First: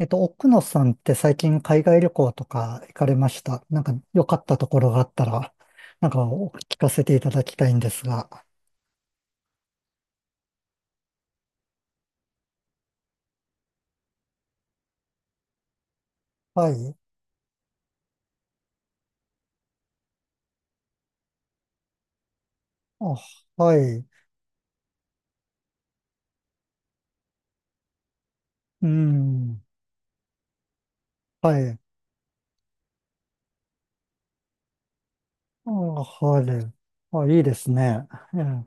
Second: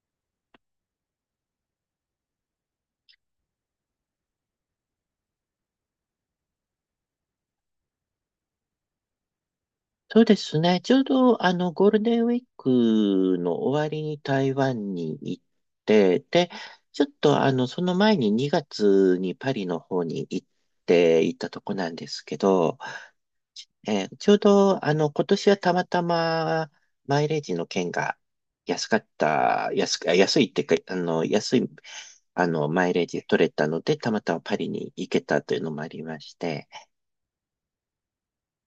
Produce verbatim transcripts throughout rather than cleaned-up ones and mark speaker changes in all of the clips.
Speaker 1: えっと、奥野さんって最近海外旅行とか行かれました。なんか良かったところがあったら、なんかお聞かせていただきたいんですが。
Speaker 2: そうですね。ちょうど、あの、ゴールデンウィークの終わりに台湾に行って、で、
Speaker 1: はい。
Speaker 2: ちょっと、あの、その前ににがつにパリの方に行っていたとこなんですけど、
Speaker 1: あ、は
Speaker 2: え
Speaker 1: い。
Speaker 2: ーちょうど、あの、今年はたまたまマイレージの券が
Speaker 1: う
Speaker 2: 安かっ
Speaker 1: ん。
Speaker 2: た、安く、あ安いっていうか、あの、安
Speaker 1: は
Speaker 2: い、
Speaker 1: い。
Speaker 2: あの、マイレージ取れたので、たまたまパリに行けたという
Speaker 1: あ、
Speaker 2: のもありまし
Speaker 1: は
Speaker 2: て、
Speaker 1: い。あ、いいですね。うん。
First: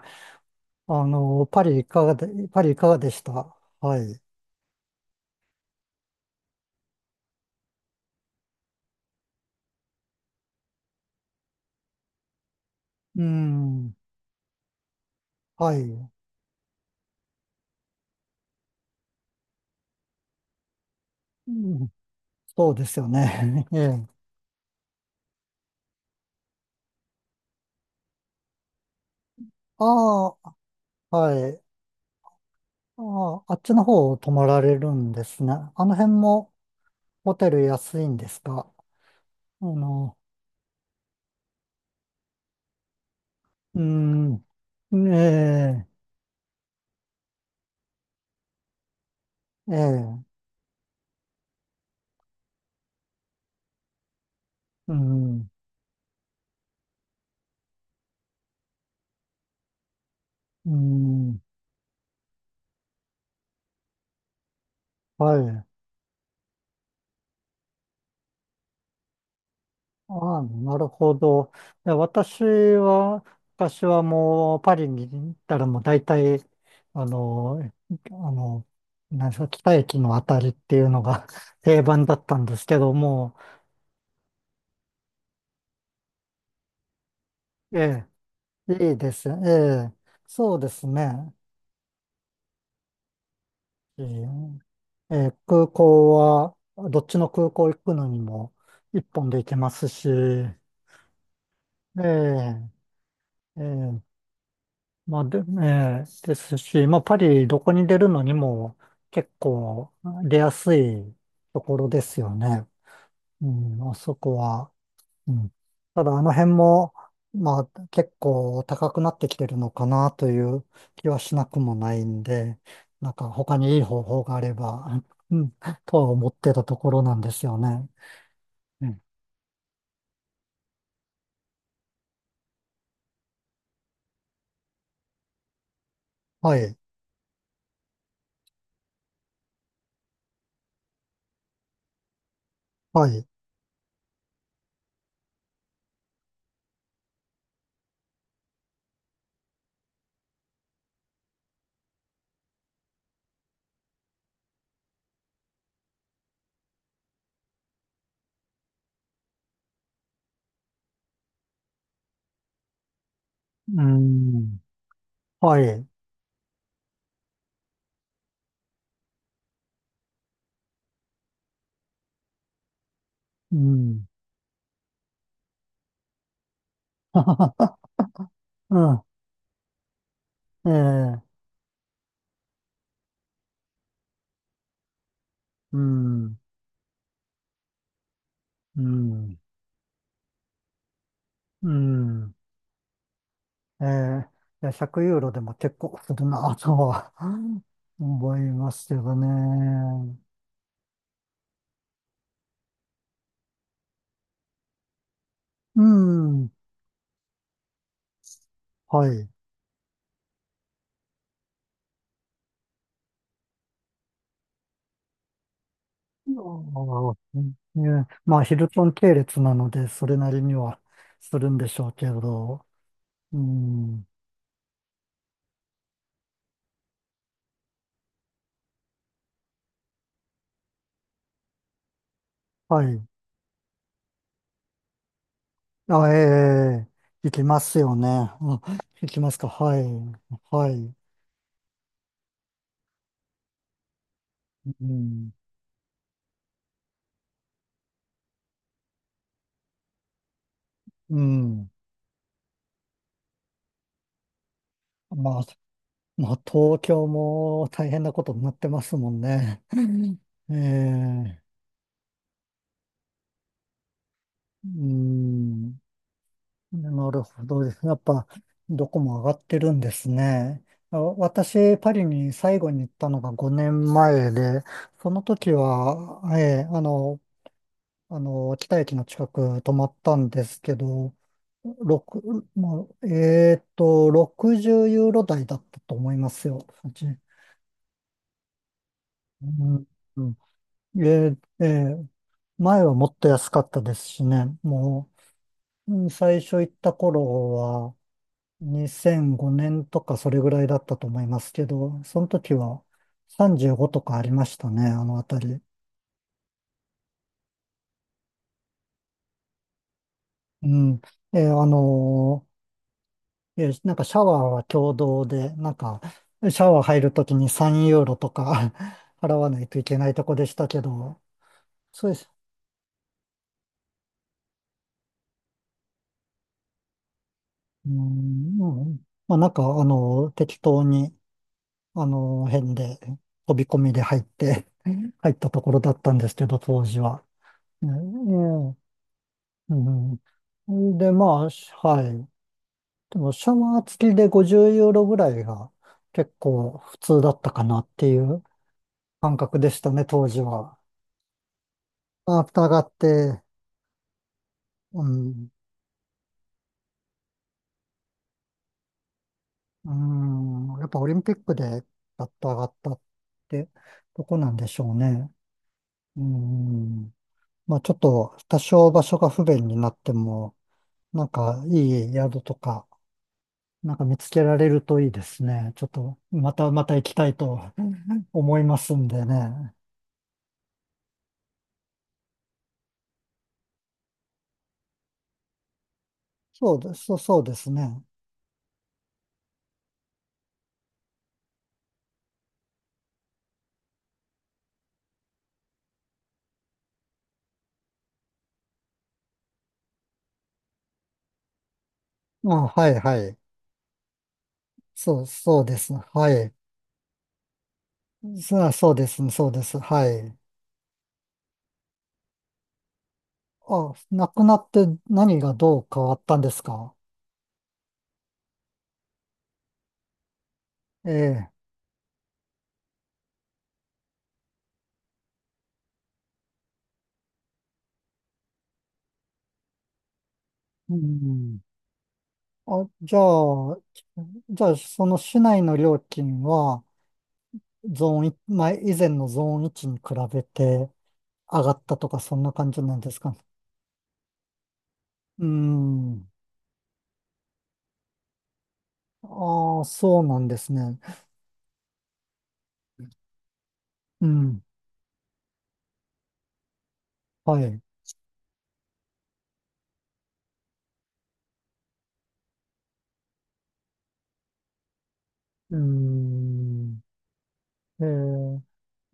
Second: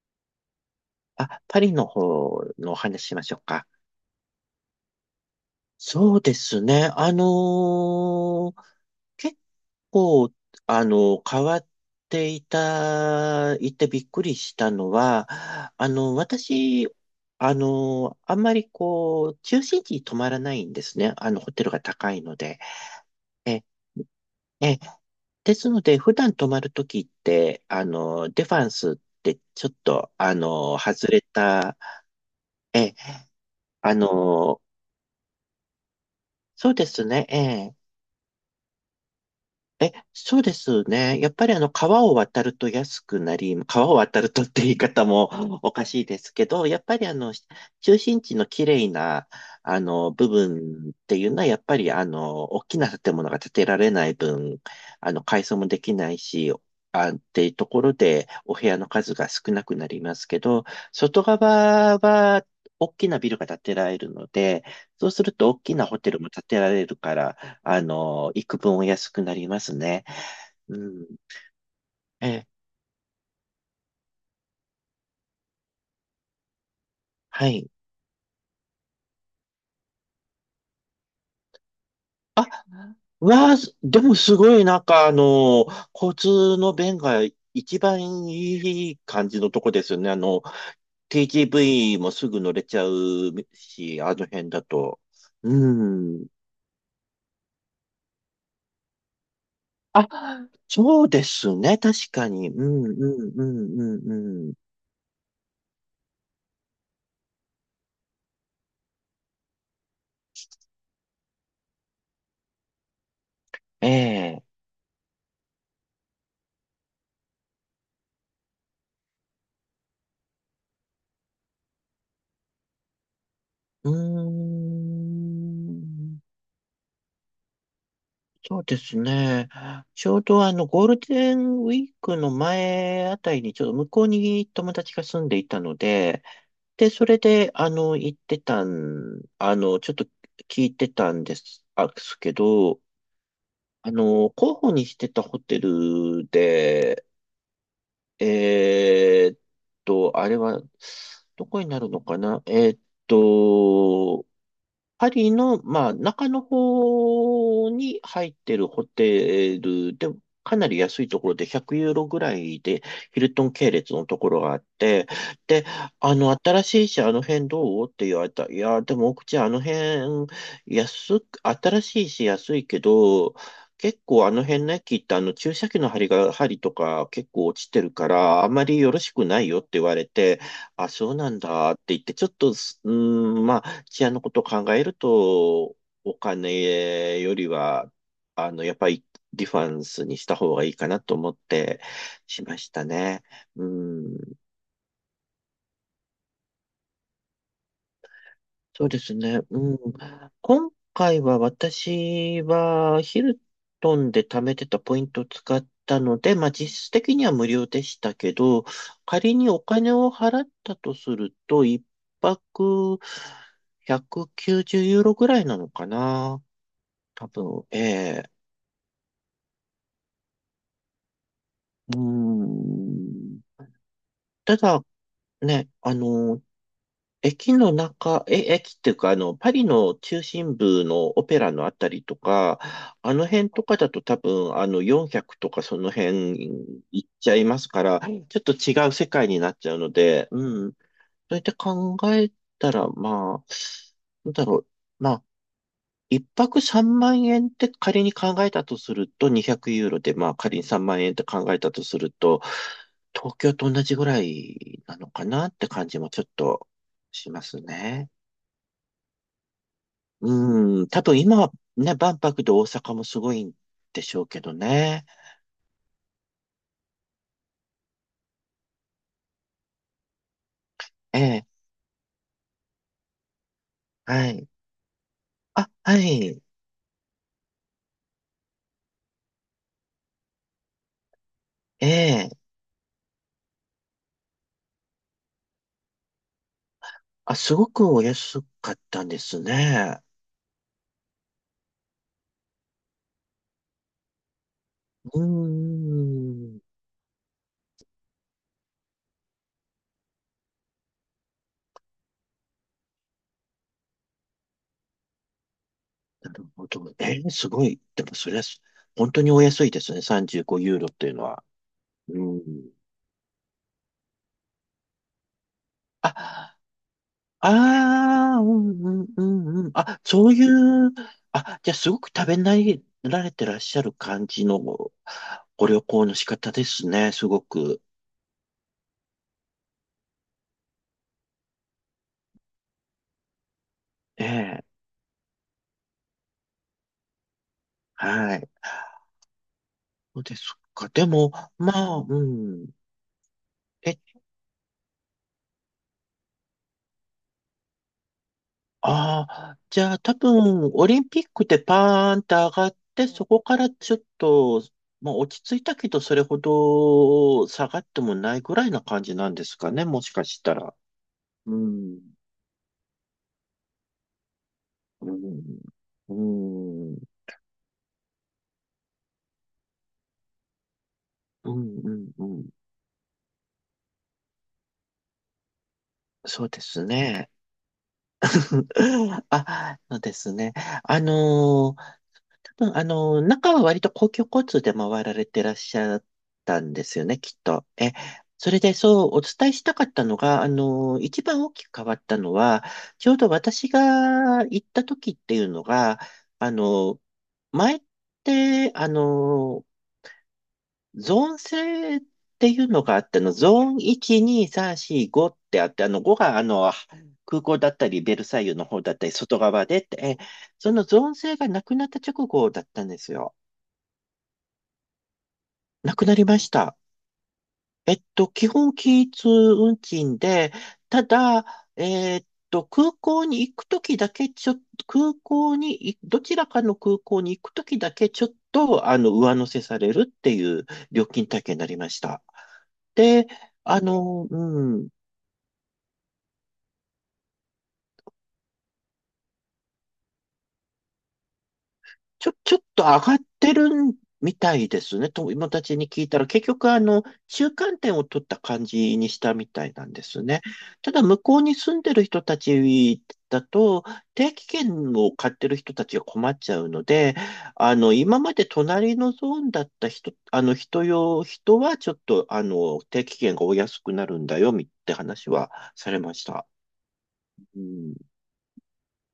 Speaker 1: あ
Speaker 2: あ、
Speaker 1: の、
Speaker 2: パ
Speaker 1: パ
Speaker 2: リ
Speaker 1: リい
Speaker 2: の
Speaker 1: かがで、
Speaker 2: 方
Speaker 1: パリ
Speaker 2: の
Speaker 1: い
Speaker 2: お
Speaker 1: かが
Speaker 2: 話し
Speaker 1: で
Speaker 2: し
Speaker 1: し
Speaker 2: ましょう
Speaker 1: た
Speaker 2: か。
Speaker 1: はい。
Speaker 2: そうですね。あのー結構、あの、変わってい
Speaker 1: う
Speaker 2: た、いて
Speaker 1: ん。
Speaker 2: びっくりしたのは、
Speaker 1: は
Speaker 2: あ
Speaker 1: い。
Speaker 2: の、私、あの、あんまりこう、中心地に泊まらないんですね。あの、
Speaker 1: う
Speaker 2: ホテルが
Speaker 1: ん、
Speaker 2: 高いので。
Speaker 1: そうですよ
Speaker 2: え、
Speaker 1: ね。ええ。
Speaker 2: え、ですので、普段泊まるときって、あの、デファンスってちょっと、あ
Speaker 1: あ
Speaker 2: の、外
Speaker 1: あ、
Speaker 2: れ
Speaker 1: はい。
Speaker 2: た、え、
Speaker 1: ああ、あっちの
Speaker 2: あ
Speaker 1: 方を泊ま
Speaker 2: の、
Speaker 1: られるんですね。あの辺も、
Speaker 2: そうですね、
Speaker 1: ホ
Speaker 2: え
Speaker 1: テル
Speaker 2: え
Speaker 1: 安いんですかあ
Speaker 2: え、
Speaker 1: の、
Speaker 2: そうですね。やっぱりあの、川を渡ると安くなり、
Speaker 1: う
Speaker 2: 川を渡るとって言い方
Speaker 1: ん、
Speaker 2: もお
Speaker 1: え
Speaker 2: かしいですけど、やっぱりあの、中心地の綺麗な、
Speaker 1: え、え
Speaker 2: あの、部
Speaker 1: え、
Speaker 2: 分っていうのは、やっぱりあの、大きな建物が建てられない分、
Speaker 1: う
Speaker 2: あの、改
Speaker 1: ん、
Speaker 2: 装もできないし、あ、っていうところで、お部屋の数が少なくなりますけど、
Speaker 1: う
Speaker 2: 外
Speaker 1: ん、
Speaker 2: 側は、大きなビルが建てられるので、そうする
Speaker 1: は
Speaker 2: と大
Speaker 1: い。
Speaker 2: きなホテルも建てられるから、あの、幾分お安くなりますね。
Speaker 1: ああ、
Speaker 2: う
Speaker 1: なる
Speaker 2: ん。
Speaker 1: ほど。いや私
Speaker 2: え、
Speaker 1: は、昔はもうパリに行ったらもう大体、あ
Speaker 2: は
Speaker 1: の、
Speaker 2: い。
Speaker 1: あの、なんですか、北駅のあたりっていうのが 定番だったんですけども、
Speaker 2: わあ、すでもすごい、なんか、あの、交通の便が一
Speaker 1: え
Speaker 2: 番
Speaker 1: え、
Speaker 2: い
Speaker 1: いい
Speaker 2: い
Speaker 1: で
Speaker 2: 感
Speaker 1: す。え
Speaker 2: じのとこで
Speaker 1: え、
Speaker 2: すよね。あの、
Speaker 1: そうですね。
Speaker 2: ティージーブイ もすぐ乗れちゃうし、
Speaker 1: え
Speaker 2: あの辺だ
Speaker 1: え
Speaker 2: と。
Speaker 1: えー
Speaker 2: う
Speaker 1: 空港
Speaker 2: ん。
Speaker 1: は、どっちの空港行くのにも一本で行けます
Speaker 2: あ、
Speaker 1: し、え
Speaker 2: そうですね。確
Speaker 1: え
Speaker 2: かに。うん、うん、う
Speaker 1: ええ
Speaker 2: ん、うん、うん。
Speaker 1: まあで、ええですし、まあパリどこに出るのにも結構出やすいところですよね。うん、
Speaker 2: え
Speaker 1: まあそこ
Speaker 2: え。
Speaker 1: は。うん、ただあの辺も、まあ結構高くなってきてるのかなという気はしなくもないんで、なんか他にいい
Speaker 2: うー
Speaker 1: 方法があれば、うん、とは
Speaker 2: ん。
Speaker 1: 思ってたところなんですよね。
Speaker 2: そうで
Speaker 1: え
Speaker 2: す
Speaker 1: え
Speaker 2: ね。ちょうどあの、ゴールデンウィークの前あたりに、ちょっと向こうに友達が住んでいたので、
Speaker 1: はい、
Speaker 2: で、それで、あの、行ってたん、あの、ちょっと聞いてたんです、あすけど、
Speaker 1: はい、
Speaker 2: あの、候補にしてたホテルで、えーっと、あれは、どこになるのかなえーっと、パリの、まあ、中の方に入ってるホテルで、かなり安いところでひゃくユーロぐらいで、ヒルトン系
Speaker 1: う
Speaker 2: 列のところがあ
Speaker 1: ん、
Speaker 2: って、
Speaker 1: は
Speaker 2: で、
Speaker 1: い、
Speaker 2: あの、新しいし、あの辺どうって言われた。いや、でも、奥地、あの辺、安く、新しいし、安いけど、
Speaker 1: う
Speaker 2: 結
Speaker 1: ん、
Speaker 2: 構あの辺の駅ってあの注射器の針が、針とか
Speaker 1: は
Speaker 2: 結構
Speaker 1: は
Speaker 2: 落ちてるから、あまりよろ
Speaker 1: は、
Speaker 2: しくないよって言われて、
Speaker 1: うん、
Speaker 2: あ、そう
Speaker 1: え
Speaker 2: なん
Speaker 1: え、
Speaker 2: だって言って、ちょっとす、うーん、まあ、治安のことを考えると、
Speaker 1: う
Speaker 2: お
Speaker 1: ん、
Speaker 2: 金よりは、あの、やっ
Speaker 1: う
Speaker 2: ぱり
Speaker 1: ん、
Speaker 2: ディファンスにした方がいいかなと思っ
Speaker 1: う
Speaker 2: て
Speaker 1: ん、
Speaker 2: しましたね。う
Speaker 1: え
Speaker 2: ん。
Speaker 1: え、いやひゃくユーロでも結構するなとは 思いま
Speaker 2: そ
Speaker 1: す
Speaker 2: う
Speaker 1: け
Speaker 2: です
Speaker 1: どね。
Speaker 2: ね。うん。今回は私はヒルトンで貯めてたポイントを使っ
Speaker 1: う
Speaker 2: たので、ま
Speaker 1: ん、
Speaker 2: あ実質的には無料でしたけど、
Speaker 1: はい。
Speaker 2: 仮にお金を払ったとすると、一泊ひゃくきゅうじゅうユーロぐらいなのかな。
Speaker 1: あ
Speaker 2: 多
Speaker 1: あ、
Speaker 2: 分、え
Speaker 1: ね
Speaker 2: え、
Speaker 1: まあ、ヒルトン系列なので、それなりにはするんでしょう
Speaker 2: うー
Speaker 1: けど、う
Speaker 2: ん。
Speaker 1: ん、
Speaker 2: ただ、ね、あの、駅の中、え、駅っていうか、あの、パリの中心部のオペラのあたりとか、
Speaker 1: はい。
Speaker 2: あの辺とかだと多分、あの、よんひゃくとかその
Speaker 1: あ、
Speaker 2: 辺
Speaker 1: ええ、
Speaker 2: 行っち
Speaker 1: 行
Speaker 2: ゃ
Speaker 1: き
Speaker 2: いま
Speaker 1: ま
Speaker 2: す
Speaker 1: す
Speaker 2: か
Speaker 1: よ
Speaker 2: ら、
Speaker 1: ね。
Speaker 2: はい、ちょっと
Speaker 1: うん、
Speaker 2: 違う世
Speaker 1: 行き
Speaker 2: 界
Speaker 1: ます
Speaker 2: に
Speaker 1: か。
Speaker 2: なっちゃ
Speaker 1: は
Speaker 2: う
Speaker 1: い。
Speaker 2: ので、う
Speaker 1: は
Speaker 2: ん。そ
Speaker 1: い。
Speaker 2: うやって考えたら、まあ、なんだろう。
Speaker 1: う
Speaker 2: まあ
Speaker 1: ん。
Speaker 2: 一泊さんまん円って仮に考えたとすると、にひゃくユーロで、まあ仮にさんまん円っ
Speaker 1: う
Speaker 2: て考え
Speaker 1: ん。
Speaker 2: たとすると、東京と同じぐらいなのか
Speaker 1: まあ、
Speaker 2: なって感じもちょっ
Speaker 1: まあ、
Speaker 2: と
Speaker 1: 東京
Speaker 2: します
Speaker 1: も大変
Speaker 2: ね。
Speaker 1: なことになってますもんね。え
Speaker 2: うん、多分今
Speaker 1: え、
Speaker 2: はね、万博で大阪もすごいんでしょうけど
Speaker 1: う
Speaker 2: ね。
Speaker 1: ん。なるほどですね。やっぱ、どこも上がってるんですね。あ
Speaker 2: ええ、
Speaker 1: 私、パリに最後に行ったのが5年
Speaker 2: は
Speaker 1: 前
Speaker 2: い。
Speaker 1: で、その時
Speaker 2: あ、は
Speaker 1: は、
Speaker 2: い。
Speaker 1: ええ、あの、あの、北駅の近く泊まったんですけど、
Speaker 2: え
Speaker 1: 六
Speaker 2: え、
Speaker 1: もう、えーっと、ろくじゅうユーロ台だったと思いますよ。うち
Speaker 2: あ、すごくお安かったんです
Speaker 1: うん
Speaker 2: ね。
Speaker 1: うんえーえー前はもっと安かったですしね。も
Speaker 2: うー
Speaker 1: う、うん最初
Speaker 2: ん。
Speaker 1: 行った頃はにせんごねんとかそれぐらいだったと思いますけど、その時はさんじゅうごとかありましたね、あの辺り。
Speaker 2: なるほど。えーすごい。でも、それは、本当にお安いですね。さんじゅうご
Speaker 1: う
Speaker 2: ユーロっ
Speaker 1: ん。
Speaker 2: ていうの
Speaker 1: え
Speaker 2: は。
Speaker 1: ーあ
Speaker 2: う
Speaker 1: のー
Speaker 2: ん。
Speaker 1: え、なんかシャワーは共同で、なんか、シ
Speaker 2: あ、
Speaker 1: ャワー入るときにさんユーロと
Speaker 2: ああ、う
Speaker 1: か
Speaker 2: んうん う
Speaker 1: 払わな
Speaker 2: ん
Speaker 1: い
Speaker 2: うん。
Speaker 1: といけ
Speaker 2: あ、
Speaker 1: ないと
Speaker 2: そう
Speaker 1: こ
Speaker 2: い
Speaker 1: でしたけ
Speaker 2: う、
Speaker 1: ど、
Speaker 2: あ、じゃあ、すご
Speaker 1: そ
Speaker 2: く
Speaker 1: うで
Speaker 2: 食
Speaker 1: す。
Speaker 2: べ慣られてらっしゃる感じのご旅行の仕方ですね。すごく。
Speaker 1: うーん、うんまあなんか、あの、適当に、あの、辺で、飛び込みで入っ
Speaker 2: ええ、
Speaker 1: て 入ったところだったんですけど、当時は。ね
Speaker 2: はい。
Speaker 1: ええうん、
Speaker 2: そうです
Speaker 1: う
Speaker 2: か。
Speaker 1: ん
Speaker 2: で
Speaker 1: で、ま
Speaker 2: も、
Speaker 1: あ、
Speaker 2: まあ、
Speaker 1: は
Speaker 2: う
Speaker 1: い。
Speaker 2: ん。
Speaker 1: でも、シャワー
Speaker 2: え、
Speaker 1: 付きでごじゅうユーロぐらいが結構普通だったかなっていう
Speaker 2: あ
Speaker 1: 感
Speaker 2: あ、
Speaker 1: 覚でし
Speaker 2: じ
Speaker 1: た
Speaker 2: ゃあ
Speaker 1: ね、
Speaker 2: 多
Speaker 1: 当時
Speaker 2: 分、
Speaker 1: は。
Speaker 2: オリンピックでパーンって
Speaker 1: あ
Speaker 2: 上
Speaker 1: フ
Speaker 2: がっ
Speaker 1: があっ
Speaker 2: て、そこ
Speaker 1: て、
Speaker 2: からちょっと、
Speaker 1: う
Speaker 2: まあ落ち
Speaker 1: ん、
Speaker 2: 着いたけど、それほど下がってもないぐらいな感じなんですかね、
Speaker 1: う
Speaker 2: もしかしたら。
Speaker 1: ん、やっぱオリンピッ
Speaker 2: う
Speaker 1: クで
Speaker 2: ん、
Speaker 1: アッと上がったってとこなんでしょう
Speaker 2: う
Speaker 1: ね。
Speaker 2: ん、う
Speaker 1: う
Speaker 2: ん、うん、
Speaker 1: ん、まあちょっと多少場所が不便になっても、なん
Speaker 2: う
Speaker 1: かい
Speaker 2: ん、
Speaker 1: い
Speaker 2: う
Speaker 1: 宿
Speaker 2: ん、
Speaker 1: とか、なんか見つけられるといいですね。ちょっと
Speaker 2: そう
Speaker 1: ま
Speaker 2: で
Speaker 1: た
Speaker 2: す
Speaker 1: また行きた
Speaker 2: ね。
Speaker 1: いと思いますんで ね。
Speaker 2: あ、そうですね。あのー多分、あの、中は割と公共交通で回られてらっしゃったん
Speaker 1: そう
Speaker 2: で
Speaker 1: で
Speaker 2: す
Speaker 1: す、
Speaker 2: よ
Speaker 1: そ
Speaker 2: ね、
Speaker 1: う
Speaker 2: きっ
Speaker 1: そうで
Speaker 2: と。
Speaker 1: す
Speaker 2: え、
Speaker 1: ね。
Speaker 2: それでそうお伝えしたかったのが、あの、一番大きく変わったのは、ちょうど私が行った時っていうのが、あの、前って、あの、ゾーン制って
Speaker 1: あ、
Speaker 2: いうの
Speaker 1: は
Speaker 2: があ
Speaker 1: い
Speaker 2: っ
Speaker 1: は
Speaker 2: ての、
Speaker 1: い。
Speaker 2: ゾーンいち、に、さん、よん、
Speaker 1: そう、
Speaker 2: ごっ
Speaker 1: そ
Speaker 2: て
Speaker 1: う
Speaker 2: あっ
Speaker 1: で
Speaker 2: て、あ
Speaker 1: す。
Speaker 2: の、ご
Speaker 1: は
Speaker 2: があ
Speaker 1: い。
Speaker 2: の、空港だったり、ベルサイユの
Speaker 1: そう、
Speaker 2: 方
Speaker 1: そ
Speaker 2: だ
Speaker 1: う
Speaker 2: っ
Speaker 1: で
Speaker 2: たり、
Speaker 1: す、
Speaker 2: 外
Speaker 1: そうで
Speaker 2: 側
Speaker 1: す。
Speaker 2: でって、
Speaker 1: は
Speaker 2: え
Speaker 1: い。
Speaker 2: そのゾーン制がなくなった直後だったんですよ。
Speaker 1: あ、亡くなって何がどう
Speaker 2: な
Speaker 1: 変
Speaker 2: く
Speaker 1: わ
Speaker 2: な
Speaker 1: っ
Speaker 2: り
Speaker 1: た
Speaker 2: ま
Speaker 1: ん
Speaker 2: し
Speaker 1: です
Speaker 2: た。
Speaker 1: か
Speaker 2: えっと、基本均一運賃で、た
Speaker 1: え
Speaker 2: だ、
Speaker 1: え。
Speaker 2: えっと、空港に行くときだけ、ちょっと、空港にい、どちらかの空港に行くときだけ、ちょっと、あの、上乗せされるっていう
Speaker 1: う
Speaker 2: 料金体系に
Speaker 1: ん。
Speaker 2: なりました。
Speaker 1: あ、じゃ
Speaker 2: で、
Speaker 1: あ、
Speaker 2: あの、
Speaker 1: じゃ
Speaker 2: う
Speaker 1: あ、
Speaker 2: ん、
Speaker 1: その市内の料金は、ゾーンいち、前、以前のゾーンいちに比べて上がったとか、
Speaker 2: ちょ、
Speaker 1: そんな
Speaker 2: ちょっ
Speaker 1: 感じ
Speaker 2: と
Speaker 1: な
Speaker 2: 上
Speaker 1: んで
Speaker 2: がっ
Speaker 1: すか
Speaker 2: てるみたいですね。
Speaker 1: う
Speaker 2: 友達に聞いた
Speaker 1: ん。
Speaker 2: ら、結局あの、中間点を取った感じにしたみたい
Speaker 1: ああ、
Speaker 2: なんで
Speaker 1: そ
Speaker 2: す
Speaker 1: うな
Speaker 2: ね。
Speaker 1: んです
Speaker 2: た
Speaker 1: ね。
Speaker 2: だ、向こうに住んでる人たちだと、
Speaker 1: う
Speaker 2: 定期
Speaker 1: ん。
Speaker 2: 券を買ってる人たちが困っちゃうので、
Speaker 1: は
Speaker 2: あ
Speaker 1: い。
Speaker 2: の、今まで隣のゾーンだった人、あの、人用、人はちょっと、あの、定期券がお安くなるんだよ、みって話は
Speaker 1: う
Speaker 2: されました。
Speaker 1: ん。
Speaker 2: うん、
Speaker 1: ええ、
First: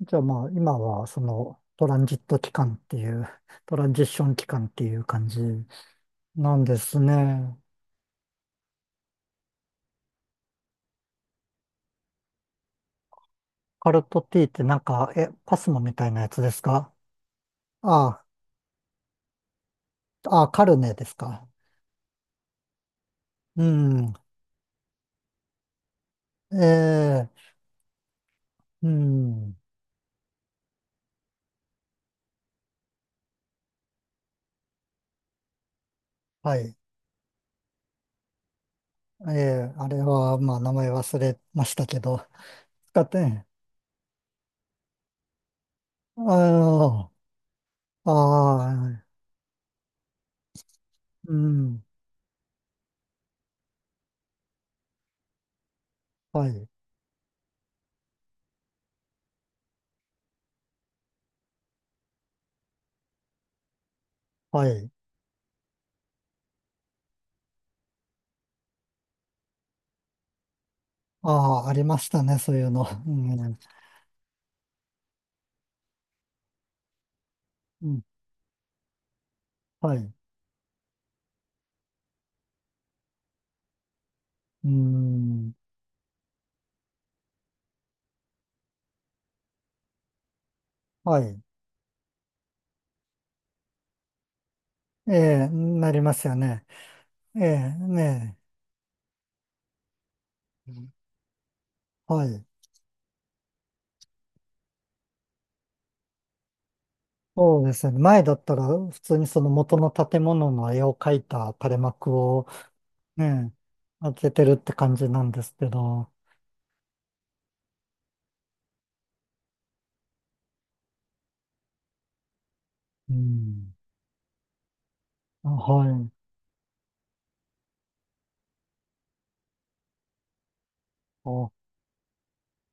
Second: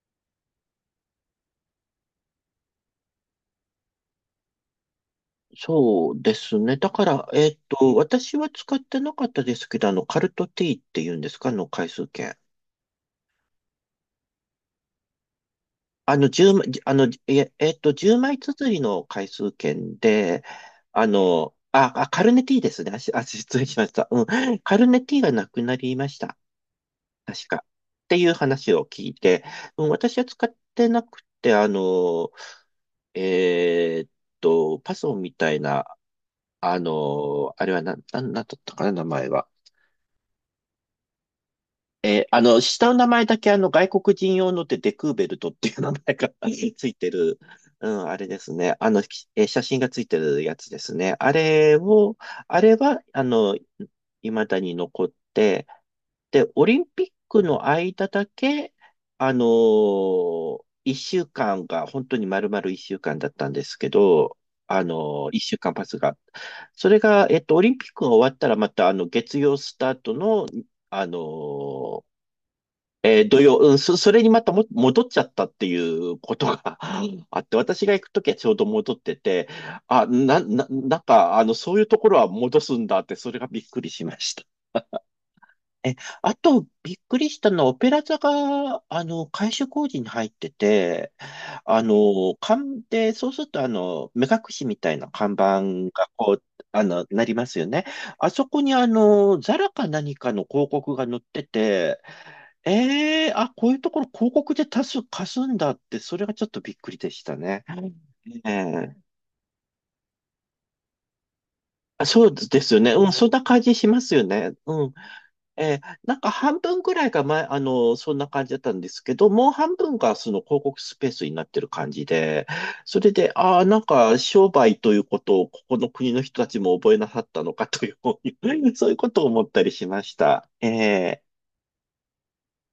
Speaker 1: じゃあまあ、今は、その、トランジット期間っていう、トランジッション期間っていう感じ
Speaker 2: そうで
Speaker 1: な
Speaker 2: す
Speaker 1: んで
Speaker 2: ね。だ
Speaker 1: す
Speaker 2: から、え
Speaker 1: ね。
Speaker 2: っと、私は使ってなかったですけど、あの、カルトティーっていうんですか、あの、回数券。
Speaker 1: カルトティーってなんか、え、パスモみたいなや
Speaker 2: あ
Speaker 1: つ
Speaker 2: の、10
Speaker 1: です
Speaker 2: 枚、じあ
Speaker 1: か
Speaker 2: の、いえ、えっと、10
Speaker 1: あ
Speaker 2: 枚綴りの回数券
Speaker 1: あ、
Speaker 2: で、
Speaker 1: あ、カルネで
Speaker 2: あ
Speaker 1: すか。
Speaker 2: の、あ、あ、カルネティーですね。あ、しあ、失
Speaker 1: う
Speaker 2: 礼しました。
Speaker 1: ん。
Speaker 2: うん。カルネティーがなくなりました。
Speaker 1: ええ、
Speaker 2: 確か。っていう話を
Speaker 1: う
Speaker 2: 聞いて、
Speaker 1: ん。
Speaker 2: うん、私は使ってなくて、あの、えーっと、パソンみたいな、
Speaker 1: はい。
Speaker 2: あの、あれはな、な、なんだったかな、名前
Speaker 1: え
Speaker 2: は。
Speaker 1: え、あれは、まあ、名前忘れましたけ
Speaker 2: え
Speaker 1: ど、
Speaker 2: ーあの、下の
Speaker 1: 使
Speaker 2: 名
Speaker 1: っ
Speaker 2: 前だ
Speaker 1: て、
Speaker 2: けあの、外国人用のでデクーベルトっていう名前が つい
Speaker 1: あ
Speaker 2: てる、うん、
Speaker 1: あ、
Speaker 2: あれですね。あ
Speaker 1: あ
Speaker 2: の、
Speaker 1: あ、
Speaker 2: きえー写真がついてるやつですね。あ
Speaker 1: う
Speaker 2: れ
Speaker 1: ん。
Speaker 2: を、あれは、あの、未だに残って、で、
Speaker 1: は
Speaker 2: オ
Speaker 1: い。
Speaker 2: リンピックの間だけ、あのー、一週間が、本当に丸々一週間だったんですけど、
Speaker 1: は
Speaker 2: あ
Speaker 1: い。
Speaker 2: のー、一週間パスが。それが、えっと、オリンピックが終わったら、また、あの、月曜スタートの、あの
Speaker 1: ああ、ありま
Speaker 2: ー
Speaker 1: したね、そういうの。う
Speaker 2: えー土曜、
Speaker 1: ん。
Speaker 2: うん、そ、それにまたも戻っちゃったっていうことが あって、私
Speaker 1: う
Speaker 2: が
Speaker 1: ん
Speaker 2: 行くときはちょうど戻ってて、
Speaker 1: は
Speaker 2: あ、
Speaker 1: い。
Speaker 2: な、な、なんか、あの、そういうところは戻すんだって、それがびっくりしました。
Speaker 1: うん。
Speaker 2: え、あと、びっくりしたのは、オペラ座が、あの、改修工事に入ってて、
Speaker 1: はい。
Speaker 2: あの、看で、そうすると、あの、目隠しみたいな
Speaker 1: え
Speaker 2: 看
Speaker 1: え、な
Speaker 2: 板
Speaker 1: り
Speaker 2: が、
Speaker 1: ます
Speaker 2: こ
Speaker 1: よ
Speaker 2: う、
Speaker 1: ね。
Speaker 2: あの、なり
Speaker 1: え
Speaker 2: ますよ
Speaker 1: え、
Speaker 2: ね。あ
Speaker 1: ね
Speaker 2: そこに、あの、ザラか何かの広告が
Speaker 1: え。
Speaker 2: 載ってて、
Speaker 1: はい。
Speaker 2: ええあ、こういうところ広告で多数貸すんだって、それがちょっとびっくりでした
Speaker 1: そ
Speaker 2: ね。
Speaker 1: うで
Speaker 2: は
Speaker 1: す
Speaker 2: い、
Speaker 1: ね。前だっ
Speaker 2: え
Speaker 1: たら、
Speaker 2: え
Speaker 1: 普通にその元の建物の絵を描いた垂れ
Speaker 2: あ
Speaker 1: 幕
Speaker 2: そう
Speaker 1: を
Speaker 2: ですよね。うん、そんな
Speaker 1: ね、
Speaker 2: 感じしま
Speaker 1: 開
Speaker 2: すよ
Speaker 1: けて
Speaker 2: ね。
Speaker 1: るって
Speaker 2: うん。
Speaker 1: 感じなんですけ
Speaker 2: えー
Speaker 1: ど。
Speaker 2: なんか半分ぐらいが前、あの、そんな感じだったんですけど、もう半分がその広告スペースになってる感じで、それ
Speaker 1: う
Speaker 2: で、ああ、
Speaker 1: ん。
Speaker 2: なんか商売ということ
Speaker 1: あ
Speaker 2: をここ
Speaker 1: は
Speaker 2: の
Speaker 1: い。
Speaker 2: 国の人たちも覚えなさったのかという、そういうことを思ったりしました。えー
Speaker 1: あ